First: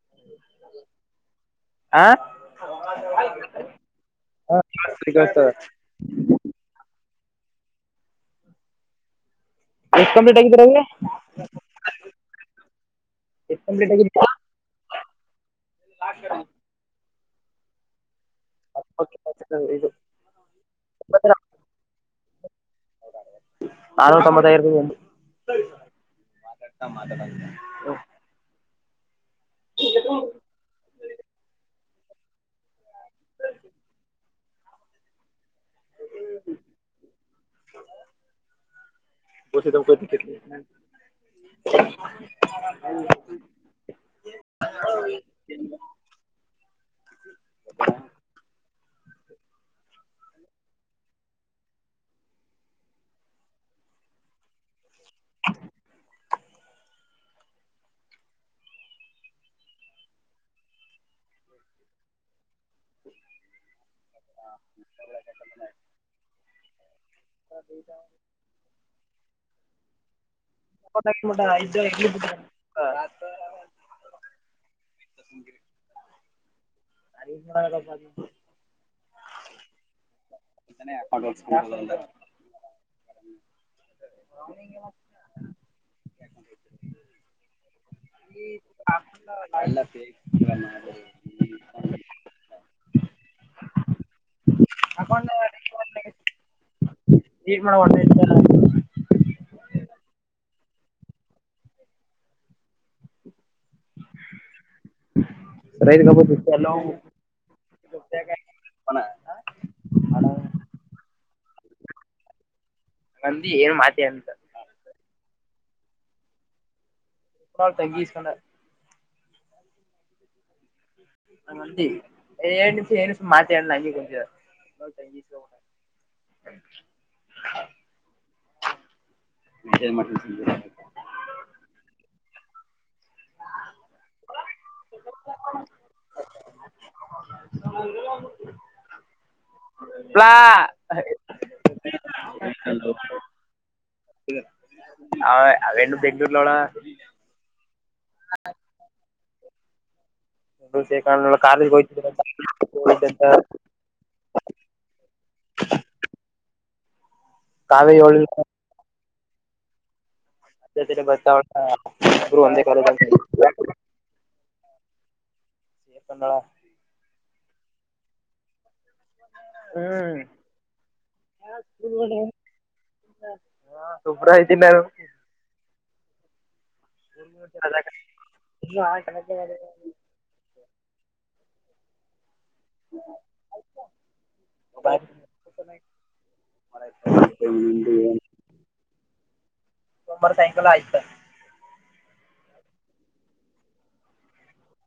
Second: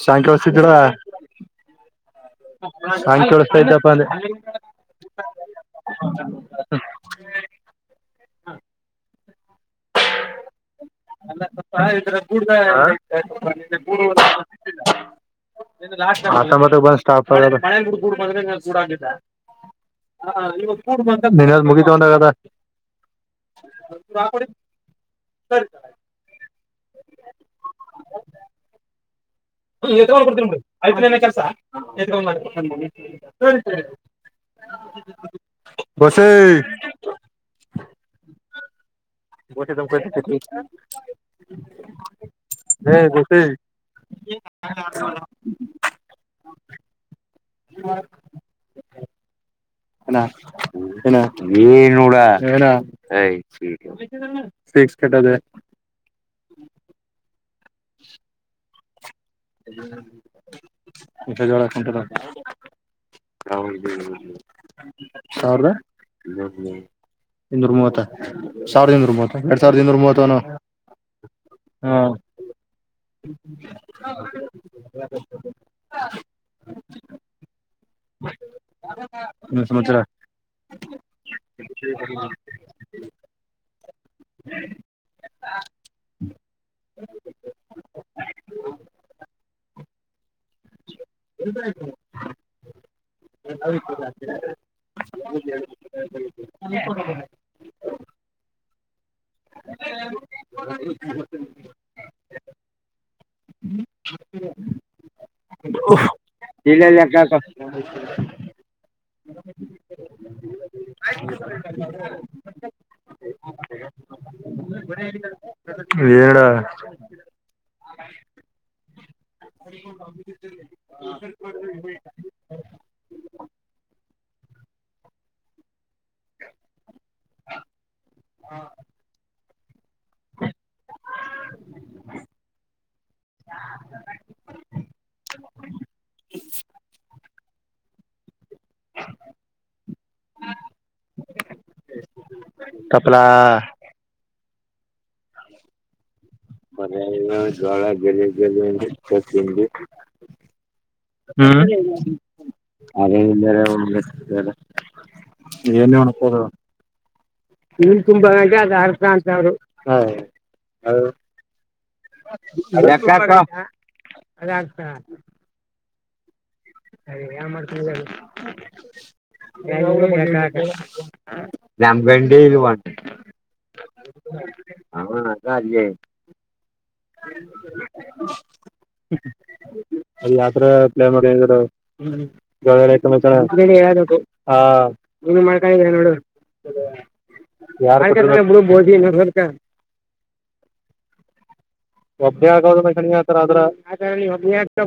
[inaudible] ನತೆ ಸಾಯಂಕಾಲಸ್ಿದ್ದೀರ ಹಾ ಹಂ ಕೇಳಸ್ತಾ ಇದ್ದಪ್ಪ ಅಂದೆ [unintelligible] ಹ್ಮ [unintelligible] ಎಷ್ಟ್ ಕಂಪ್ಲೀಟ್ ಆಗಿದ್ದೀರ ಅವಿ ಅಲ್ಲ ಸ್ವಪ ಗ ಎಷ್ಟ್ ಕಂಪ್ಲೀಟ್ ಸಿ ಆಗಿದ್ದೀರ [unintelligible] ಮತ್ತೆ ಮತ್ತೆ ಬಾ [unintelligible] ಆಫರ್ ಅಳು ಇದು [unintelligible] ಮುಗಿಧ್ಗೊಂಡ [unintelligible] ಅ [unintelligible] ಮ್ಮದ ಬ [unintelligible] ಹ್ ತಗೊಂಡ್ ಕೊಡ್ತೀನಿಡಿ ಆಯ್ತುನ ಕೆಲ್ಸ [unintelligible] ಬಸ್ಸೇ [unintelligible] ಗಸ ತ ಕತ ಹ ಗಸಿ [unintelligible] ಹ್ಮ [unintelligible] ಏನ ಏನ ಏನಿವಳ ಏಯ್ [unintelligible] ಕೆಟ್ಟ [inaudible] ಇ ಜಳ ಕುಂಟ ಹೌದು [unintelligible] ಸಾವರದ ಇನ್ನೂರು ಮೂವತ್ತ ಸಾವಿರದ ಇನ್ನೂರು ಮೂವತ್ತ ಎರಡ್ ಸಾವಿರದ ಇನ್ನೂರು ಮೂವತ್ತನು ಹ್ಮ್ [unintelligible] ಹಾ [unintelligible] [unintelligible] ಏನ ಸಮಚರಾ [inaudible] ಆಕ [inaudible] [inaudible] ರೈತ [unintelligible] [inaudible] ನಂದಿ ಏನ್ ಮಾತ [inaudible] ಏಳ ಹ ತಗೀಸಣ [inaudible] ಎಡ್ ನಿಮಷ ಏನ್ ನಿಮಿಷ ಮಾತ [unintelligible] [unintelligible] [inaudible] [inaudible] [inaudible] [inaudible] ಪ್ಲಾ ತಪ್ಪಲಾ ಹ ಅವೆಣ ಬೆ ಮನ ಜೂಳ [unintelligible] ಶ್ರೀಕಾಂತ್ ಕಾಲೇಜ್ ಹ್ಮ ಹೋಯ್ತಿದ್ರಂತ ಅದೇ ಹೋಯ್ತಂತ [unintelligible] ನಿನ್ನನು ತಾವೇ ಹೇಳಿಲ್ಲ [unintelligible] ತರು ಹೌ ಇವತ್ತು, ಏನು, ಆದರು, ಗೊತ್ತು, ಹಾಗಿಬೀಟುರೇ, ಇಬ್ಬರು, ಒಂದೇ, ಕಾಲೇಜ್ಯಲಿ. ಸಿಕ್ಕಿಲೋಕುಬೇಕು.. [unintelligible] ಹಾ... [inaudible] ದಳ... [inaudible] ಹೇ, ಏನ್ ಮಾಡ್ತಿದ್ದೀಯಾ ಹೇಳು? [inaudible] ಹ್ಮ್ ನಮ್ಮ, ಗಂಡುಇಲ್ವಾ. - ಶುಭ್ರ ಇದ್ದೀನಿ ನಾನು [unintelligible] [inaudible] ಅ ಯತ್ರ ಪ್ಲಾನ್ ಮಾಡಿದ್ರ ಹ್ಮ್ [unintelligible] ಒಬ್ಬನೇ, ಹಗಲ, ಆತರ, ಕಣ್ಣಿ, ಅದರೆ, ಮತ್ಹ್ಯಾಡು, ಹೇ, ಒಬ್ಬನೇ ಅಕುತಿಯ. ಸೋಮವಾರ ಸಾಯಂಕಾಲ ಆಯ್ತ [unintelligible]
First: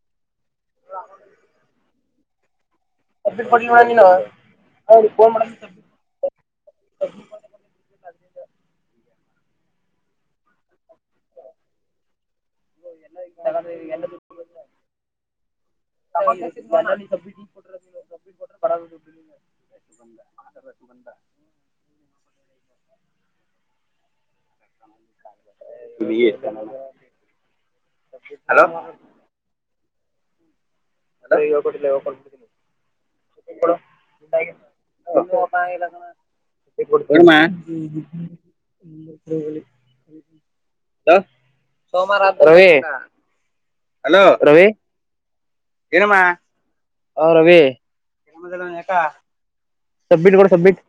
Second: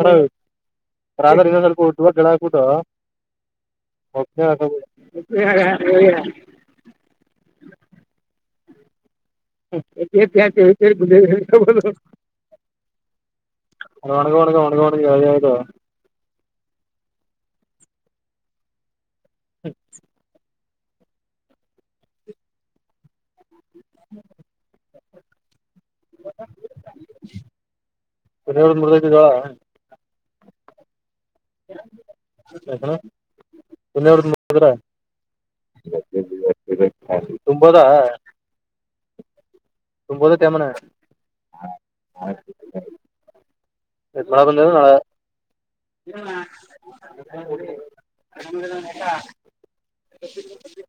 ಅವರಾದರೆ ಇನ್ನೊಂದು. [unintelligible] ಊಟುಧಮೇಲೈ, ಕಾರ, ಅಕುಬಿಟ್ಟು. [inaudible] ಸಬ್ಮಿಟ್ ಮಾಡಿಲ್ವಾ, ನೀನು ಹೇ ನೀನು, ಫೋನ್ ಮಾಡ, ನೀನು. ಸುಬ್ಮೀಟ್, ಮಾಡಿಲ್ವಾಂತೆ... [unintelligible] ಹ್ಮ್ಮ್, ಕಪ್, ಗಿಪು, ಯಾಕೆ, ಉಳುಕೊಳೋಧು. [unintelligible] [unintelligible] [inaudible] ಒಣಗ ಎಳೆಯೋದು ಪ್ರತಿ, ಸರಿ, ಬರೊಗು, ನೀನು. [inaudible] [unintelligible] [inaudible] ಬಂದ... [unintelligible] ಹುಡುಗಿ, ಹಲೋ. ತುನಿಯವ್ರದ್ [inaudible] ಮುರ್ದೈತಿ ಜೋಳ ತುನಿಯವ್ರದ್ ಮುರ್ದ್ರ [unintelligible] ತುಂಬೋದ ತುಂಬೋದ ತ್ಯಾಮನ [inaudible] ಹಲೋ ಇವತ್ತು ರವಿ ಬರಲ್ವೇನೋ ನಾಳೆ. ಏನಮ್ಮ ಆ ಏನಮ್ಮ ರವಿ ಊರಲ್ಲಿ ಯಾಕ. [unintelligible] ಸಬ್ಮಿಟ್ ಮಾಡು, ಸಬ್ಮಿಟ್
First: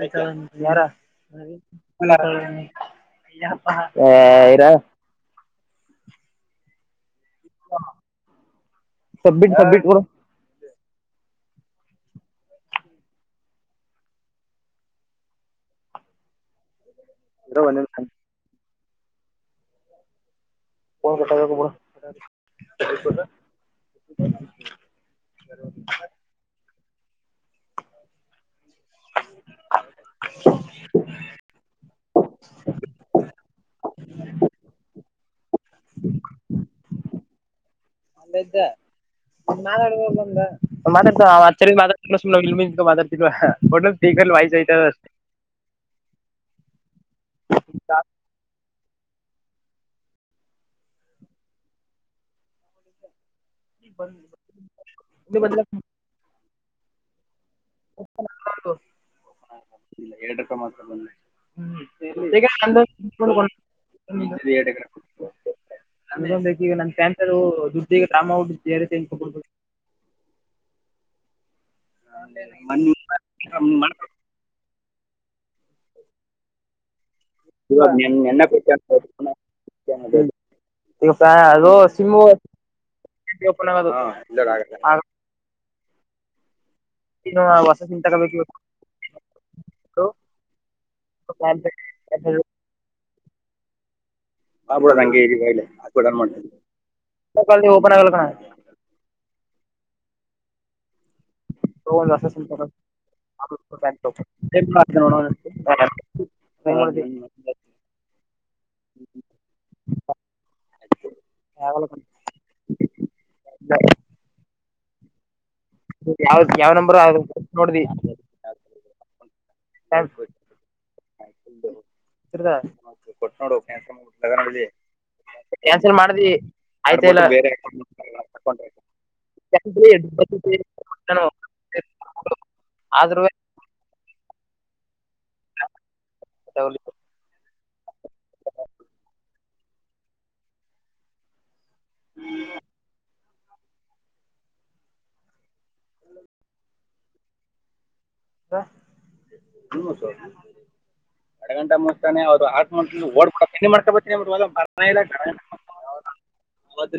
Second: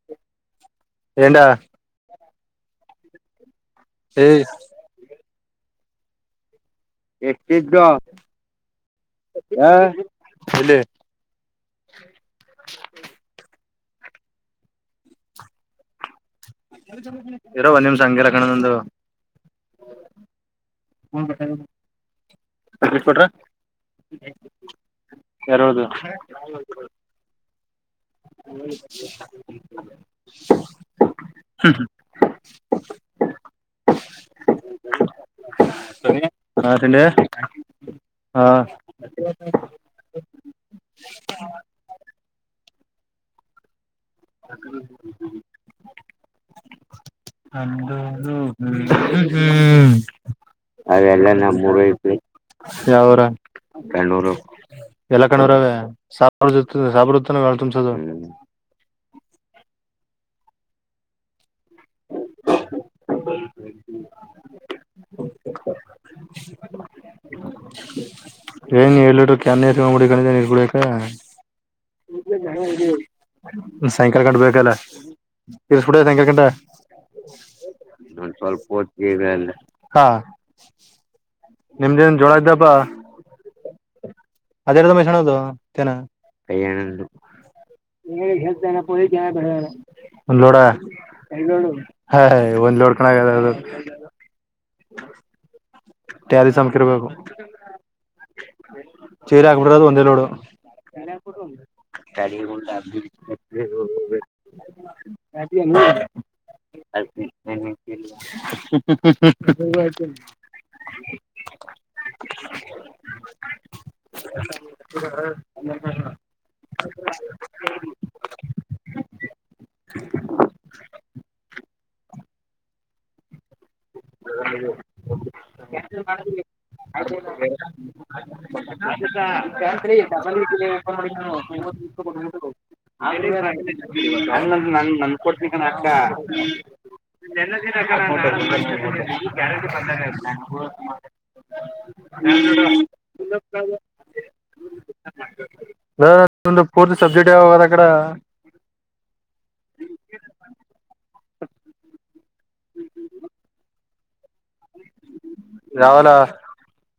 ಅಯ್ತಲ್ಲ, ಯಾರ. ಏಂಡ ಹಲೋ. [unintelligible] [unintelligible] [inaudible] ಹೇ, ಏ ಇರಾ. [inaudible] ಎಷ್ಟಿದ್ದು, ಸಬ್ಮಿಟ್ ಲೋ ಸಬ್ಮಿಟ್ ಬಿಡು ಹುಲ್ಲಿ. [inaudible] [unintelligible] [inaudible] ಸ್ವಿಚ್, ಅಮುಕುತೀನಿ, ಇರೋ, ಒಂದು, ನಿಮಿಷ, ಅಂಗಳಕನ ನಂದು. [unintelligible] ಹ.. [inaudible] ಫೋನ್ ಕಟ್ ಕಟ್ಟಾಗಬೇಕು ಆಗಿರಬೇಕು, ಬಿಡು ಹ್ಮಷ್ಟ ಕೊಟ್ರ ಯಾರು, ಹೇಳಿದು, ನಾನೇ, ಹೇಳಿದು. [unintelligible] [unintelligible] [inaudible] ಹ, ಅಣ್ಣಾ, ತಿಂಡಿ. [unintelligible] [unintelligible] [inaudible] ಅಲ್ಲ ಹಾ ಇದ್ದ ಮಾತಾಡ ಬಂದ ಮಾತಾಡ್ತ್ತ ಮಾತಾ ಸಲ್ ಮಾದಾರ್ಡ್ತಿ ಒ [unintelligible] ಅ ಹ್ಮ ಹ್ಮ ಅವೆಲ್ಲ ನಮ್ಮೂರು ಐತವಿ ಅವ್ರ ಕಣ್ಣೂರು, ಎಲ್ಲ, ಕನ್ನೂರ್, ಅವರೇ, ಸಾತನೂರು, ಸಾಬರು. [inaudible] ತಾ, ಹೇಳಾ, ತುಂಬಹುಶೋಧು? [inaudible] ಎರಡು ರೂಪಾಯಿ ಮಾತ್ರ ಬಂದು. [unintelligible] ಹ್ಮ್, ಈಗ, ಆಲೈ, ತುಂಬುಕೊಂಡು, ನಂದೂ, ಎರಡುಎಕರೆ, ನಂದೇ, ಪರಿಸ್ಥಿತಿ, ಪ್ಯಾಂಟ್, ಆರಾಧು, ಹೋಗಿದೆ, ಕಾಲ್, ಮಾಡಿ, ಜೆಡಿ, ಅಂತಿಸಿಕೊಳುಬೇಕು. [inaudible] ಹ್ಮ ಮೊನ್ನೆ ಹ ಸಾಯಂಕಾಲ ಗಂಡ ಬೇಕಲ್ಲ ತಿರ್ಸ್ಕೂಡ ಸಾಯಂಕಾಲ ಗಂಡ ಇ ಕೊ ಇದೆ ಅಲ್ಲಿ. ಹಾ ಅ ನಿಮ್ದೇನ್ ಸಿು ಜೋಳ ಇದ್ದಪ್ಪ ಅದೆರದ [unintelligible] ಮೈಸಣದು ತೇನ. ಇನ್ನು ಹೊಸ ಚಿಂತ ೋ [unintelligible] ಚೆನ್ನದ ಆಗ್ಬಿಡ ಅದು [unintelligible] ಬಾಬುಡ ನಂಗೆ [unintelligible] ್ಯಾದಿ ಸಮಕ ಇರ್ಬೇಕು ಓಪನ್ ಆಗಲ್ಲ ಕಣ ಚೀರ ಹಾಬಿಡದು ಒ [unintelligible] ಎಂದಲೋಡು ಬೆ ಬೆ [unintelligible] ಹ [unintelligible] ಆಗಲ್ಲಾ ಕಣೋ [unintelligible] [inaudible] ಯಾವ ಯಾವ್ ನಂಬರ್ ನೋಡ್ದಿ ಹ ದ ಕೊಟ್ಟ ನೋಡ ಕಾನ್ಸ್ ಕ್ಯಾನ್ಸಲ್ ಮಾಡ್ದಿ ಆಯ್ತಾ ಇಲ್ಲ ಬೇರೆ ಅದಕ ಮಾಡ್ತಾರಲ್ಲ, ತಕೊಂಡ್ರೆ. ಫೋನ್ ಮಾಡಿದ್ರು ಆದ್ರೂ ಹಾಗ್ ನನ್ ಕೊಡ್ತಣ ಅಕ್ಕ ಬ ಗ್ಯಾರಂಟಿ ಬಂದಾಗ ಆ ಹ ಬ [inaudible] ಒಂದು ಪೂರ್ತಿ ಸಬ್ಜೆಕ್ಟ್ ಯಾವದ ಅ ಕಡೆ ಹ ಅರ ಗಂಟ ಮುಿಸತಾನೆ ಅವ್ರು ಹಾಕ್ ಓಡ್ಿ ಮಾಡ ಬ ಯಾವಲ್ಲ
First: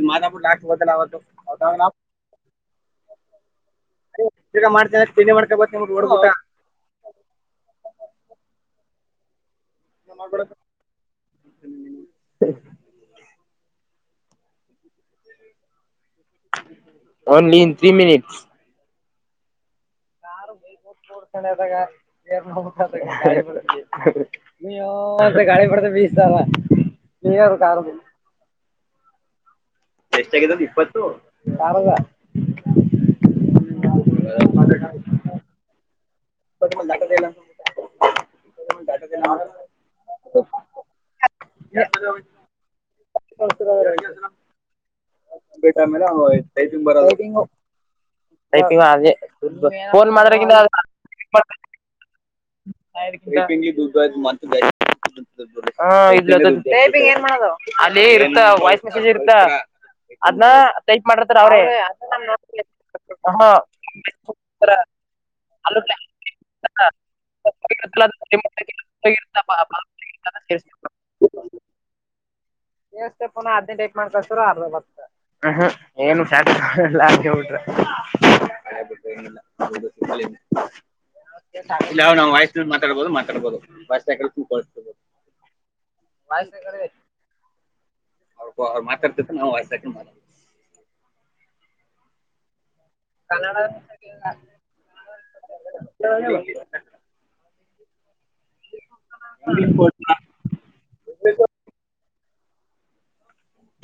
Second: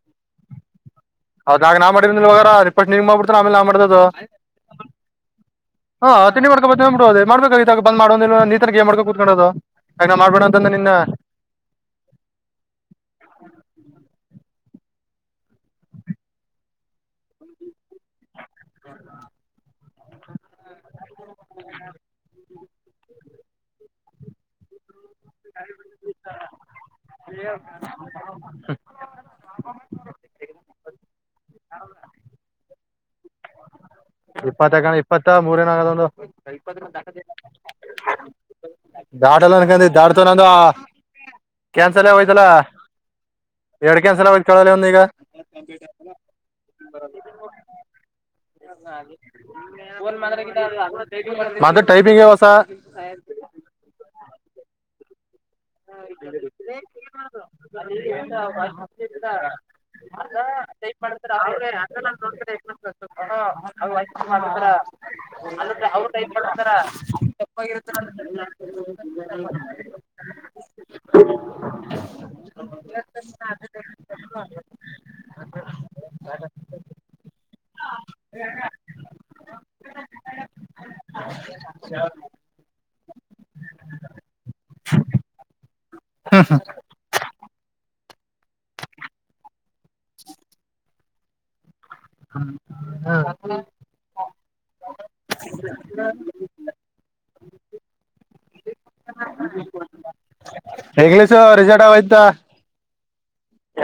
ಮ ಮಾ [unintelligible] ಲಾಬದಲಾವ ಹೌದಾಗ ನಾ ಮಾಡಿದ ಇವಾಗಾರ ರಿಪ ನಿಂಗ ಮಾಡ್ಬಿಡ್ ಆಮೇಲೆ ನಾ ಮಾಡ್ದದ ತಿರ್ಗಾ ಮಾಡ್ತೇನೆ ತಿಂಡಿ ಮಾಡ್ಕೊಬತ್ತೀನಿ ಬಿಡು ಹಾ ಓಡ್ಬಿಟ್ಟ ತಿಂಡಿಿವರ್ಗ ಬದ ಬಿಡೋದು ಮಾಡಬೇಕ ಈಾಗ ಬಂದ್ೋ ನೀತನಗೆ ಮಾಡ್ಕೊಂಡ ಕುೂಕೊಂಡುದು ಆ ನ ಮಾಡ್ಬೇಣ ಮಾಡ್ಬಿಡಪ್ಪ. ಅಂತಂದ್ರೆ ನಿನ್ನ ಓನ್ಲಿ ಇನ್ ತ್ರೀ ಮಿನಿಟ್ಸ್ ಹ ಗಾು ಬ ಬಹ ಬಡ್ ಣ್ದಾಗ ಏ ಅಯ್ಯೋ ಹ ಗಾಡಿ ಪಡತ ಬೀಿಸ ತಾರಾರ ಕಾರ [unintelligible] ಎಷ್ಟ ಆಗಿದ್ದ್ದ ಇಪ್ಪತ್ತು ಯಾವಾಗ [unintelligible] ಇಪ್ಪತ್ತಕ ಇಪ್ಪತ್ತ ಮೂರೇನ ಆಗದು ಅದು ಕಂಪ್ಲೀಟ್ [unintelligible] ದಾಟಲ್ಲ ಅನ್ಕ ದಾಡ್ತ ನಂದು ಕ್ಯಾನ್ಸಲ್ ಆಗ್ ಹೋಯ್ತಲ್ಲ ಎರಡ್ ಕೆನ್ಸರ ಆ ಕೇಳಲ್ಲ ಒಂದ ಈಗ ಟ ಮೇಲೆ [unintelligible] ಟೈಪಿಂಗ್ ಬರ [unintelligible] ಅದು ಟೈಪಿಂಗ್ ಹೊಸ ಆ ದೂ ಮ ಬ [unintelligible] ಟ ಅಲ್ಲಿ ಇರುತ್ತ ವಾಯ್ಸ್ ಮೆಸೇಜ್ ಇರುತ್ತ ಅದ್ನ ಟೈಪ್ ಮಾಡ್ತ ಮಾಡಿರ್ತಾರ ಅವ್ರೇ ಅ ನೋ ಅ ಅವರು ಟೈಪ್ ಮಾಡತಾರ ತಪ್ಪಾಗಿರುತ್ತ [unintelligible] ಪುನ ಹದ್ನೆಂಟ ಮಾಡ್ಕ ಅರ್ಏ್ಯ ಮಾಾಬೋದು [unintelligible] ಕಬೋದು ಬಸ್ತಕ ಕ ಕತ ಬ [unintelligible] ವಾಯ್ಸ್ [unintelligible] ಅವ್ರ್ ಮಾತಾಡ್ತಿದ್ರೆ ನಾವ್ ವಾಯ್ಸ್ ಹಾಕ್ [unintelligible] [inaudible] ಹ್ಮ್ ಕನ್ನಡ [unintelligible] ಇಂಗ್ಲಿಷ್ ಇಂಗ್ಲೀಷ್ ರಿಸಲ್ಟ್ ಆಯ್ತ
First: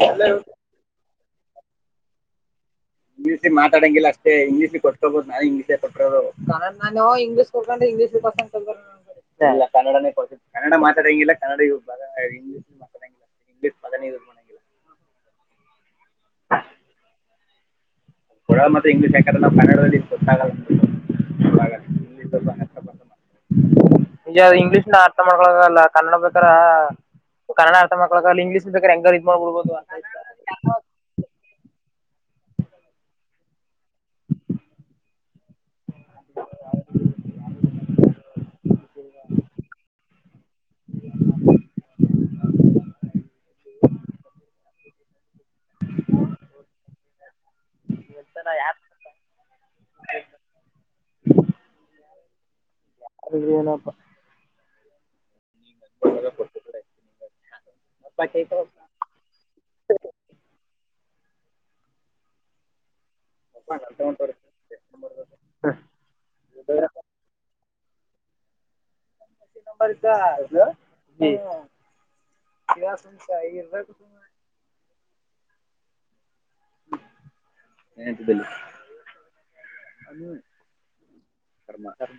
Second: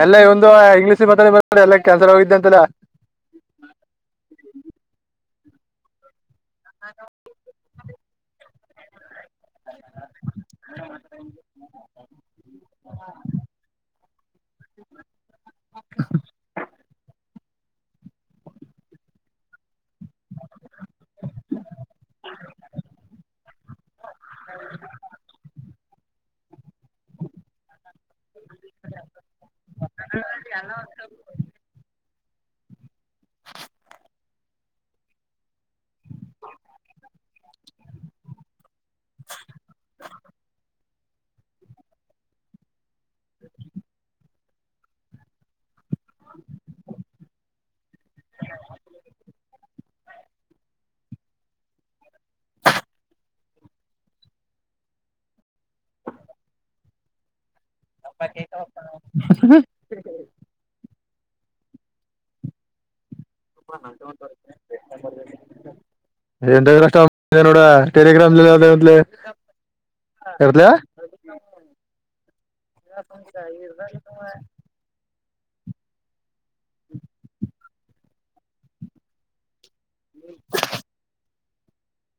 ಎಲ್ಲ ಒಂದು ಇಂಗ್ಲೀಷ್ ತ [unintelligible] ಎಲ್ಲ ಕ್ಯಾನ್ಸಲ್ ಆಗೋಗಿತ್ ಅಂತಲ್ಲ. ಇಂಗ್ಲಿಷಲ್ ಮಾತಾಡಂಗಿಲ್ಲ ಅಷ್ಟೇ ಇಂಗ್ಲೀಷ್ ಕೊಟ್ಕಬೋ ನಾನ್ ಇಂಗ್ಲೀಷೆ [unintelligible] [unintelligible] ನಾನು ಇಂಗ್ಲೀಷ್ ಕೊಕ ಇಂಗ್ಲಿಶ ಪಸಂ ಇ ಇಲ್ಲ ಕನ್ನಡನೇ ಕೊಡ್ ಕನ್ನಡ ಮಾತಾಡೋಂಗಿಲ್ಲ ಕನ್ನಡ ಇಂಗ್ಲಿಷ್ ಮಾತಾಡಂಗಿಲ್ಲ ಇಂಗ್ಲೀಷ್ ಪದಾನೆ ಯೂಸ್ ಮಾಡಂಗಿಲ್ಲ. ಮತ್ತೆ ಇಂಗ್ಲೀಷ್ ಯಾಕ್ರ ನಾವ್ ಕನ್ನಡದಲ್ಲಿ ಗೊತ್ತ ಇಂಗ್ಲೀಷ್ ನ ಅರ್ಥ ಮಾಡ್ಕೊಳಲ್ಲ ಕನ್ನಡ ಬೇಕಾರ ಕನ್ನಡ ಅರ್ಥ ಮಕ್ಳಕ್ಕಲ್ಲಿ ಇಂಗ್ಲೀಷ್ ಬೇಕ್ರೆ ಎಂಗರ್ ಇದ ಮಾಡ್ಬಿಡ್ಬೋದು [inaudible] ರ ಯಾ ಅಲರಿ ಏನಪ್ಪ ಕೊಟ್ಟ. ಅ ಕ ಎಂದಷ್ಟನೋಡ ಟೆಲಿಗ್ರಾಮ ಜಿಲ್ಲಾದ ಂಬರ್್ದ ಅದುಸ ಇರ್ಬೇಕು ನಾನ್ ಏನ ತಿದ್ದಲ್ಲ ಅದು ಕರ್ಮ ಕರ್ಮ